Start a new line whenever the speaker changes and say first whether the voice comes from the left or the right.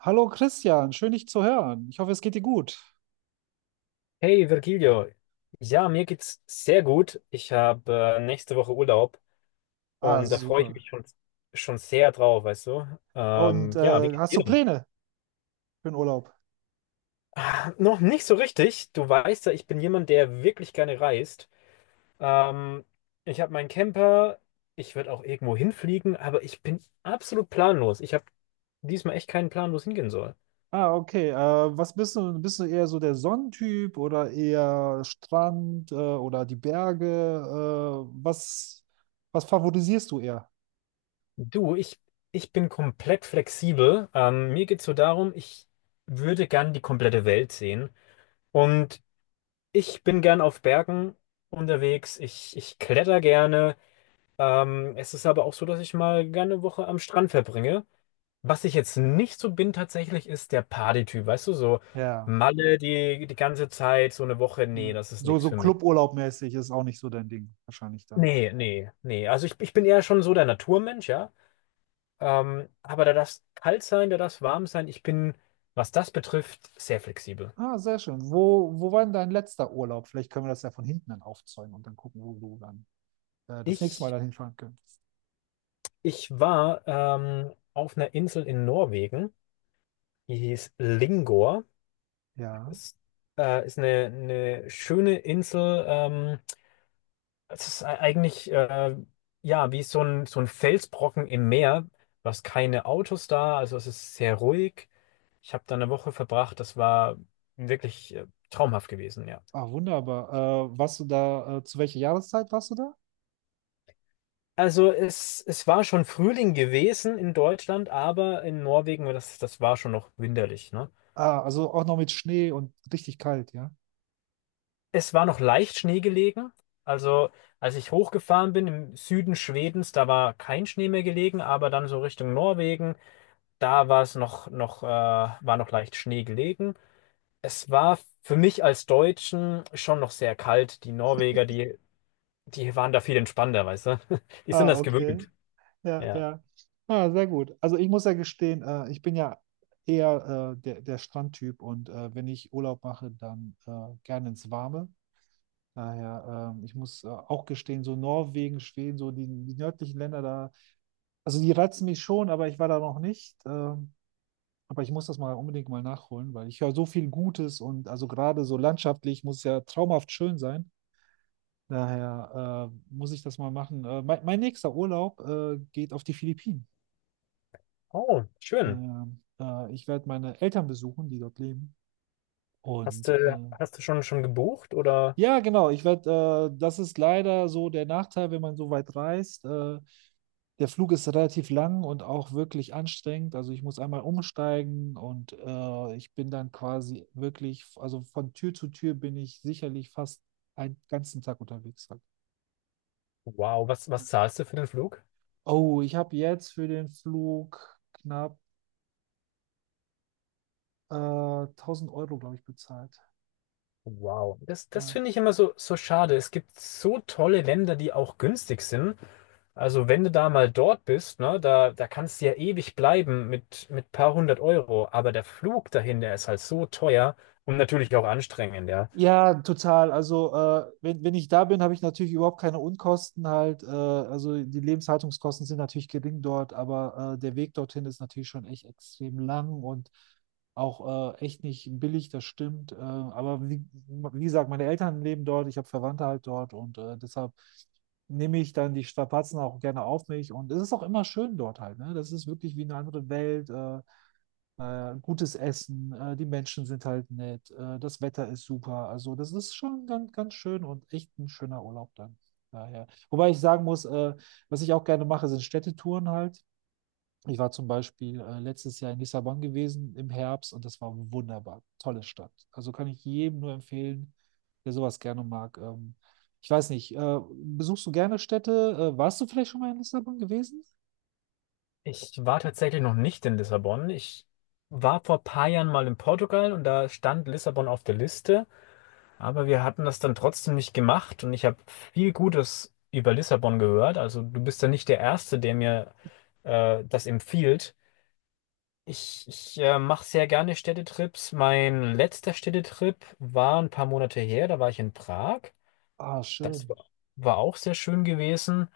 right: Hallo Christian, schön dich zu hören. Ich hoffe, es geht dir gut.
left: Hey Virgilio, ja, mir geht's sehr gut. Ich habe nächste Woche Urlaub
right: Ah,
left: und da freue ich
right: super.
left: mich schon sehr drauf, weißt du?
right: Und
left: Ja, wie geht's
right: hast
left: dir
right: du
left: denn?
right: Pläne für den Urlaub?
left: Noch nicht so richtig. Du weißt ja, ich bin jemand, der wirklich gerne reist. Ähm, ich habe meinen Camper, ich würde auch irgendwo hinfliegen, aber ich bin absolut planlos. Ich habe diesmal echt keinen Plan, wo es hingehen soll.
right: Ah, okay. Was bist du? Bist du eher so der Sonnentyp oder eher Strand oder die Berge? Äh, was, was favorisierst du eher?
left: Du, ich bin komplett flexibel. Mir geht's so darum, ich würde gern die komplette Welt sehen. Und ich bin gern auf Bergen unterwegs. Ich kletter gerne. Es ist aber auch so, dass ich mal gerne eine Woche am Strand verbringe. Was ich jetzt nicht so bin tatsächlich, ist der Party-Typ. Weißt du, so
right: Ja,
left: Malle die ganze Zeit, so eine Woche. Nee,
right: ja.
left: das ist
right: So,
left: nichts
right: so
left: für mich.
right: Cluburlaub-mäßig ist auch nicht so dein Ding, wahrscheinlich dann.
left: Nee, nee, nee. Also ich bin eher schon so der Naturmensch, ja. Aber da darf kalt sein, da darf warm sein. Ich bin, was das betrifft, sehr flexibel.
right: Ah, sehr schön. Wo war denn dein letzter Urlaub? Vielleicht können wir das ja von hinten dann aufzäumen und dann gucken, wo du dann das nächste Mal
left: Ich,
right: dann hinfahren könntest.
left: ich war auf einer Insel in Norwegen. Die hieß Lingor.
right: Ja.
left: Ist, ist eine schöne Insel. Es ist eigentlich ja wie so ein Felsbrocken im Meer. Du hast keine Autos da, also es ist sehr ruhig. Ich habe da eine Woche verbracht. Das war wirklich traumhaft gewesen, ja.
right: Ah, wunderbar. Zu welcher Jahreszeit warst du da?
left: Also es war schon Frühling gewesen in Deutschland, aber in Norwegen, das war schon noch winterlich, ne?
right: Ah, also auch noch mit Schnee und richtig kalt, ja?
left: Es war noch leicht Schnee gelegen. Also, als ich hochgefahren bin im Süden Schwedens, da war kein Schnee mehr gelegen, aber dann so Richtung Norwegen, da war es noch, noch, war noch leicht Schnee gelegen. Es war für mich als Deutschen schon noch sehr kalt. Die Norweger, die waren da viel entspannter, weißt du? Die sind
right: Ah,
left: das
right: okay.
left: gewöhnt.
right: Ja,
left: Ja.
right: ja. Ah, sehr gut. Also ich muss ja gestehen, ich bin ja eher der Strandtyp und wenn ich Urlaub mache, dann gerne ins Warme. Daher, ich muss auch gestehen, so Norwegen, Schweden, so die nördlichen Länder, da. Also die reizen mich schon, aber ich war da noch nicht. Aber ich muss das mal unbedingt mal nachholen, weil ich höre so viel Gutes und also gerade so landschaftlich muss es ja traumhaft schön sein. Daher muss ich das mal machen. Mein nächster Urlaub geht auf die Philippinen.
left: Oh, schön.
right: Ich werde meine Eltern besuchen, die dort leben.
left: Hast
right: Und
left: du, hast du schon gebucht oder?
right: ja, genau, das ist leider so der Nachteil, wenn man so weit reist. Der Flug ist relativ lang und auch wirklich anstrengend. Also ich muss einmal umsteigen und ich bin dann quasi wirklich, also von Tür zu Tür bin ich sicherlich fast einen ganzen Tag unterwegs halt.
left: Wow, was
right: Ja.
left: zahlst du für den Flug?
right: Oh, ich habe jetzt für den Flug knapp äh, 1000 Euro, glaube ich, bezahlt.
left: Wow, das
right: Ja.
left: finde ich immer so schade. Es gibt so tolle Länder, die auch günstig sind. Also wenn du da mal dort bist, ne, da kannst du ja ewig bleiben mit paar hundert Euro. Aber der Flug dahin, der ist halt so teuer und natürlich auch anstrengend, ja.
right: Ja, total. Also, wenn ich da bin, habe ich natürlich überhaupt keine Unkosten halt. Also, die Lebenshaltungskosten sind natürlich gering dort, aber der Weg dorthin ist natürlich schon echt extrem lang und auch echt nicht billig, das stimmt. Aber wie gesagt, meine Eltern leben dort, ich habe Verwandte halt dort und deshalb nehme ich dann die Strapazen auch gerne auf mich und es ist auch immer schön dort halt. Ne? Das ist wirklich wie eine andere Welt. Gutes Essen, die Menschen sind halt nett, das Wetter ist super. Also das ist schon ganz, ganz schön und echt ein schöner Urlaub dann. Daher. Wobei ich sagen muss, was ich auch gerne mache, sind Städtetouren halt. Ich war zum Beispiel letztes Jahr in Lissabon gewesen im Herbst und das war wunderbar. Tolle Stadt. Also kann ich jedem nur empfehlen, der sowas gerne mag. Ich weiß nicht, besuchst du gerne Städte? Warst du vielleicht schon mal in Lissabon gewesen?
left: Ich war tatsächlich noch nicht in Lissabon. Ich war vor ein paar Jahren mal in Portugal und da stand Lissabon auf der Liste. Aber wir hatten das dann trotzdem nicht gemacht und ich habe viel Gutes über Lissabon gehört. Also du bist ja nicht der Erste, der mir das empfiehlt. Ich mache sehr gerne Städtetrips. Mein letzter Städtetrip war ein paar Monate her, da war ich in Prag.
right: Ah,
left: Das
right: schön.
left: war, war auch sehr schön gewesen.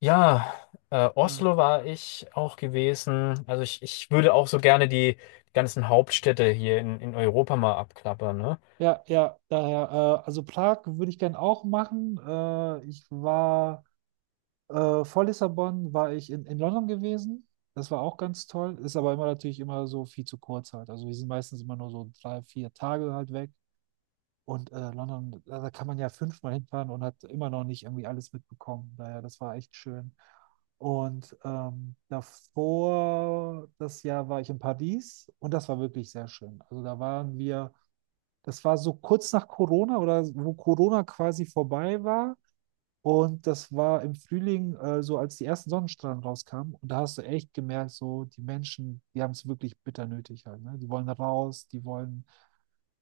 left: Ja,
right: Ah.
left: Oslo war ich auch gewesen. Also ich würde auch so gerne die ganzen Hauptstädte hier in Europa mal abklappern, ne?
right: Ja, ja, daher, also Prag würde ich gern auch machen. Ich war vor Lissabon, war ich in London gewesen. Das war auch ganz toll. Ist aber immer natürlich immer so viel zu kurz halt. Also wir sind meistens immer nur so 3, 4 Tage halt weg. Und London, da kann man ja fünfmal hinfahren und hat immer noch nicht irgendwie alles mitbekommen. Daher, das war echt schön. Und davor, das Jahr war ich in Paris und das war wirklich sehr schön. Also da waren wir das war so kurz nach Corona oder wo Corona quasi vorbei war. Und das war im Frühling, so als die ersten Sonnenstrahlen rauskamen. Und da hast du echt gemerkt, so die Menschen, die haben es wirklich bitter nötig halt. Ne? Die wollen raus, die wollen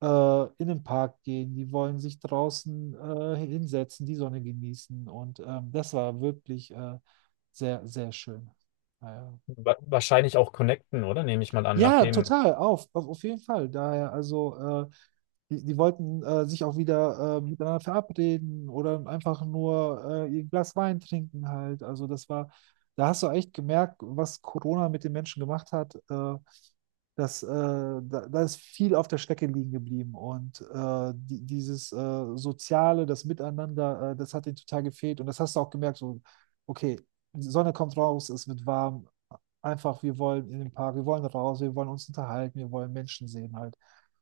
right: in den Park gehen, die wollen sich draußen hinsetzen, die Sonne genießen. Und das war wirklich sehr, sehr schön. Naja.
left: Wahrscheinlich auch connecten, oder? Nehme ich mal an.
right: Ja,
left: Nachdem
right: total, auf jeden Fall. Daher, also äh, die wollten sich auch wieder miteinander verabreden oder einfach nur ihr Glas Wein trinken halt. Da hast du echt gemerkt, was Corona mit den Menschen gemacht hat. Da ist viel auf der Strecke liegen geblieben. Und dieses Soziale, das Miteinander, das hat ihnen total gefehlt. Und das hast du auch gemerkt, so, okay, die Sonne kommt raus, es wird warm. Einfach, wir wollen in den Park, wir wollen raus, wir wollen uns unterhalten, wir wollen Menschen sehen halt.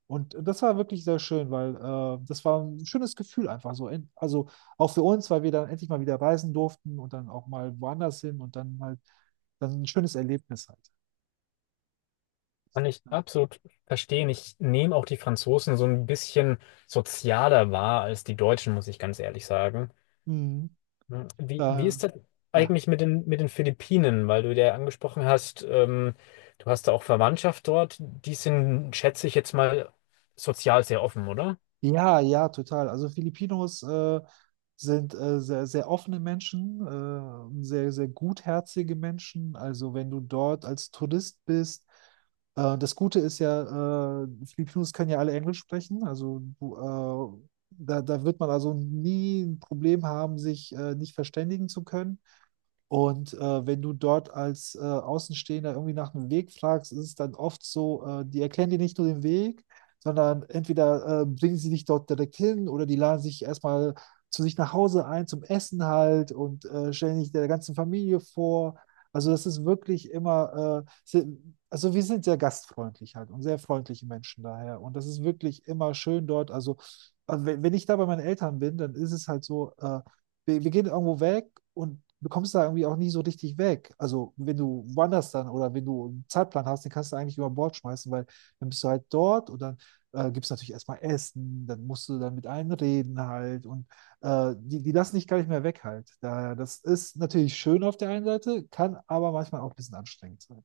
right: Und das war wirklich sehr schön, weil das war ein schönes Gefühl einfach so. Also auch für uns, weil wir dann endlich mal wieder reisen durften und dann auch mal woanders hin und dann halt dann ein schönes Erlebnis halt.
left: kann ich
right: Ja.
left: absolut verstehen. Ich nehme auch die Franzosen so ein bisschen sozialer wahr als die Deutschen, muss ich ganz ehrlich sagen.
right: Mhm.
left: Hm. Wie
right: Äh,
left: ist das
right: ja,
left: eigentlich mit den Philippinen? Weil du ja angesprochen hast, du hast da auch Verwandtschaft dort. Die sind, schätze ich jetzt mal, sozial sehr offen, oder?
right: ja, ja, total. Also Filipinos sind sehr, sehr offene Menschen, sehr, sehr gutherzige Menschen. Also wenn du dort als Tourist bist, das Gute ist ja, Filipinos können ja alle Englisch sprechen. Da wird man also nie ein Problem haben, sich nicht verständigen zu können. Und wenn du dort als Außenstehender irgendwie nach einem Weg fragst, ist es dann oft so, die erklären dir nicht nur den Weg, sondern entweder bringen sie dich dort direkt hin oder die laden sich erstmal zu sich nach Hause ein zum Essen halt und stellen dich der ganzen Familie vor. Also das ist wirklich immer, also wir sind sehr gastfreundlich halt und sehr freundliche Menschen daher. Und das ist wirklich immer schön dort. Also, wenn ich da bei meinen Eltern bin, dann ist es halt so, wir gehen irgendwo weg und du kommst da irgendwie auch nie so richtig weg. Also wenn du wanderst dann oder wenn du einen Zeitplan hast, den kannst du eigentlich über Bord schmeißen, weil dann bist du halt dort und dann gibt es natürlich erstmal Essen, dann musst du dann mit allen reden halt und die lassen dich gar nicht mehr weg halt. Daher, das ist natürlich schön auf der einen Seite, kann aber manchmal auch ein bisschen anstrengend sein.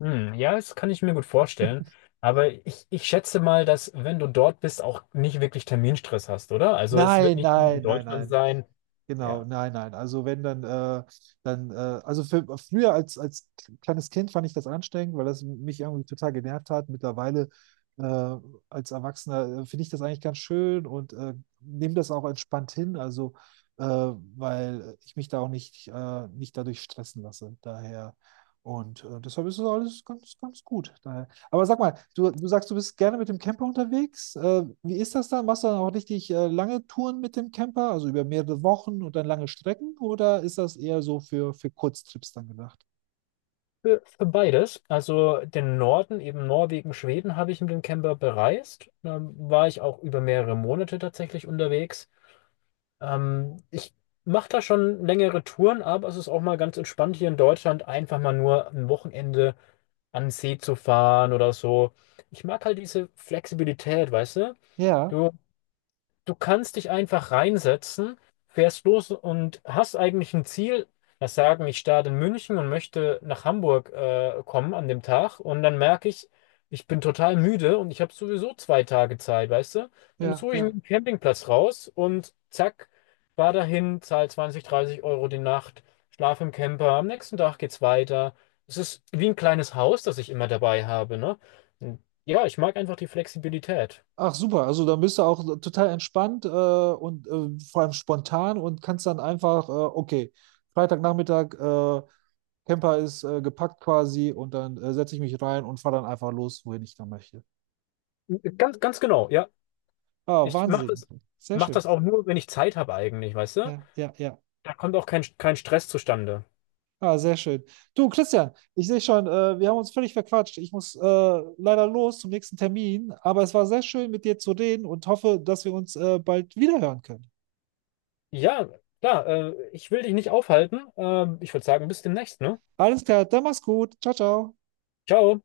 left: Hm, ja, das kann ich mir gut vorstellen. Aber ich schätze mal, dass, wenn du dort bist, auch nicht wirklich Terminstress hast, oder? Also es wird
right: Nein,
left: nicht wie in
right: nein, nein,
left: Deutschland
right: nein.
left: sein.
right: Genau,
left: Ja,
right: nein, nein. Also wenn dann, dann, also für, Früher als kleines Kind fand ich das anstrengend, weil das mich irgendwie total genervt hat. Mittlerweile äh, als Erwachsener finde ich das eigentlich ganz schön und nehme das auch entspannt hin, also weil ich mich da auch nicht, nicht dadurch stressen lasse. Daher und deshalb ist das alles ganz, ganz gut. Daher. Aber sag mal, du sagst, du bist gerne mit dem Camper unterwegs. Wie ist das dann? Machst du dann auch richtig lange Touren mit dem Camper, also über mehrere Wochen und dann lange Strecken? Oder ist das eher so für Kurztrips dann gedacht?
left: für beides. Also den Norden, eben Norwegen, Schweden, habe ich mit dem Camper bereist. Da war ich auch über mehrere Monate tatsächlich unterwegs. Ich mache da schon längere Touren, aber es ist auch mal ganz entspannt hier in Deutschland, einfach mal nur ein Wochenende an den See zu fahren oder so. Ich mag halt diese Flexibilität, weißt du?
right: Ja,
left: Du, du kannst dich einfach reinsetzen, fährst los und hast eigentlich ein Ziel. Das sagen, ich starte in München und möchte nach Hamburg kommen an dem Tag. Und dann merke ich, ich bin total müde und ich habe sowieso 2 Tage Zeit, weißt du? Dann
right: ja,
left: suche ich mir
right: ja.
left: einen Campingplatz raus und zack, fahr dahin, zahl 20, 30 Euro die Nacht, schlaf im Camper. Am nächsten Tag geht's weiter. Es ist wie ein kleines Haus, das ich immer dabei habe, ne? Und ja, ich mag einfach die Flexibilität.
right: Ach super, also da bist du auch total entspannt und vor allem spontan und kannst dann einfach, okay, Freitagnachmittag, Camper ist gepackt quasi und dann setze ich mich rein und fahre dann einfach los, wohin ich da möchte.
left: Ganz, ganz genau, ja.
right: Ah,
left: Ich mache
right: Wahnsinn.
left: das,
right: Sehr
left: mach
right: schön.
left: das auch nur, wenn ich Zeit habe eigentlich, weißt du?
right: Ja, ja, ja.
left: Da kommt auch kein Stress zustande.
right: Ah, sehr schön. Du, Christian, ich sehe schon, wir haben uns völlig verquatscht. Ich muss leider los zum nächsten Termin, aber es war sehr schön, mit dir zu reden und hoffe, dass wir uns bald wiederhören können.
left: Ja, klar, ich will dich nicht aufhalten. Ich würde sagen, bis demnächst, ne?
right: Alles klar, dann mach's gut. Ciao, ciao.
left: Ciao.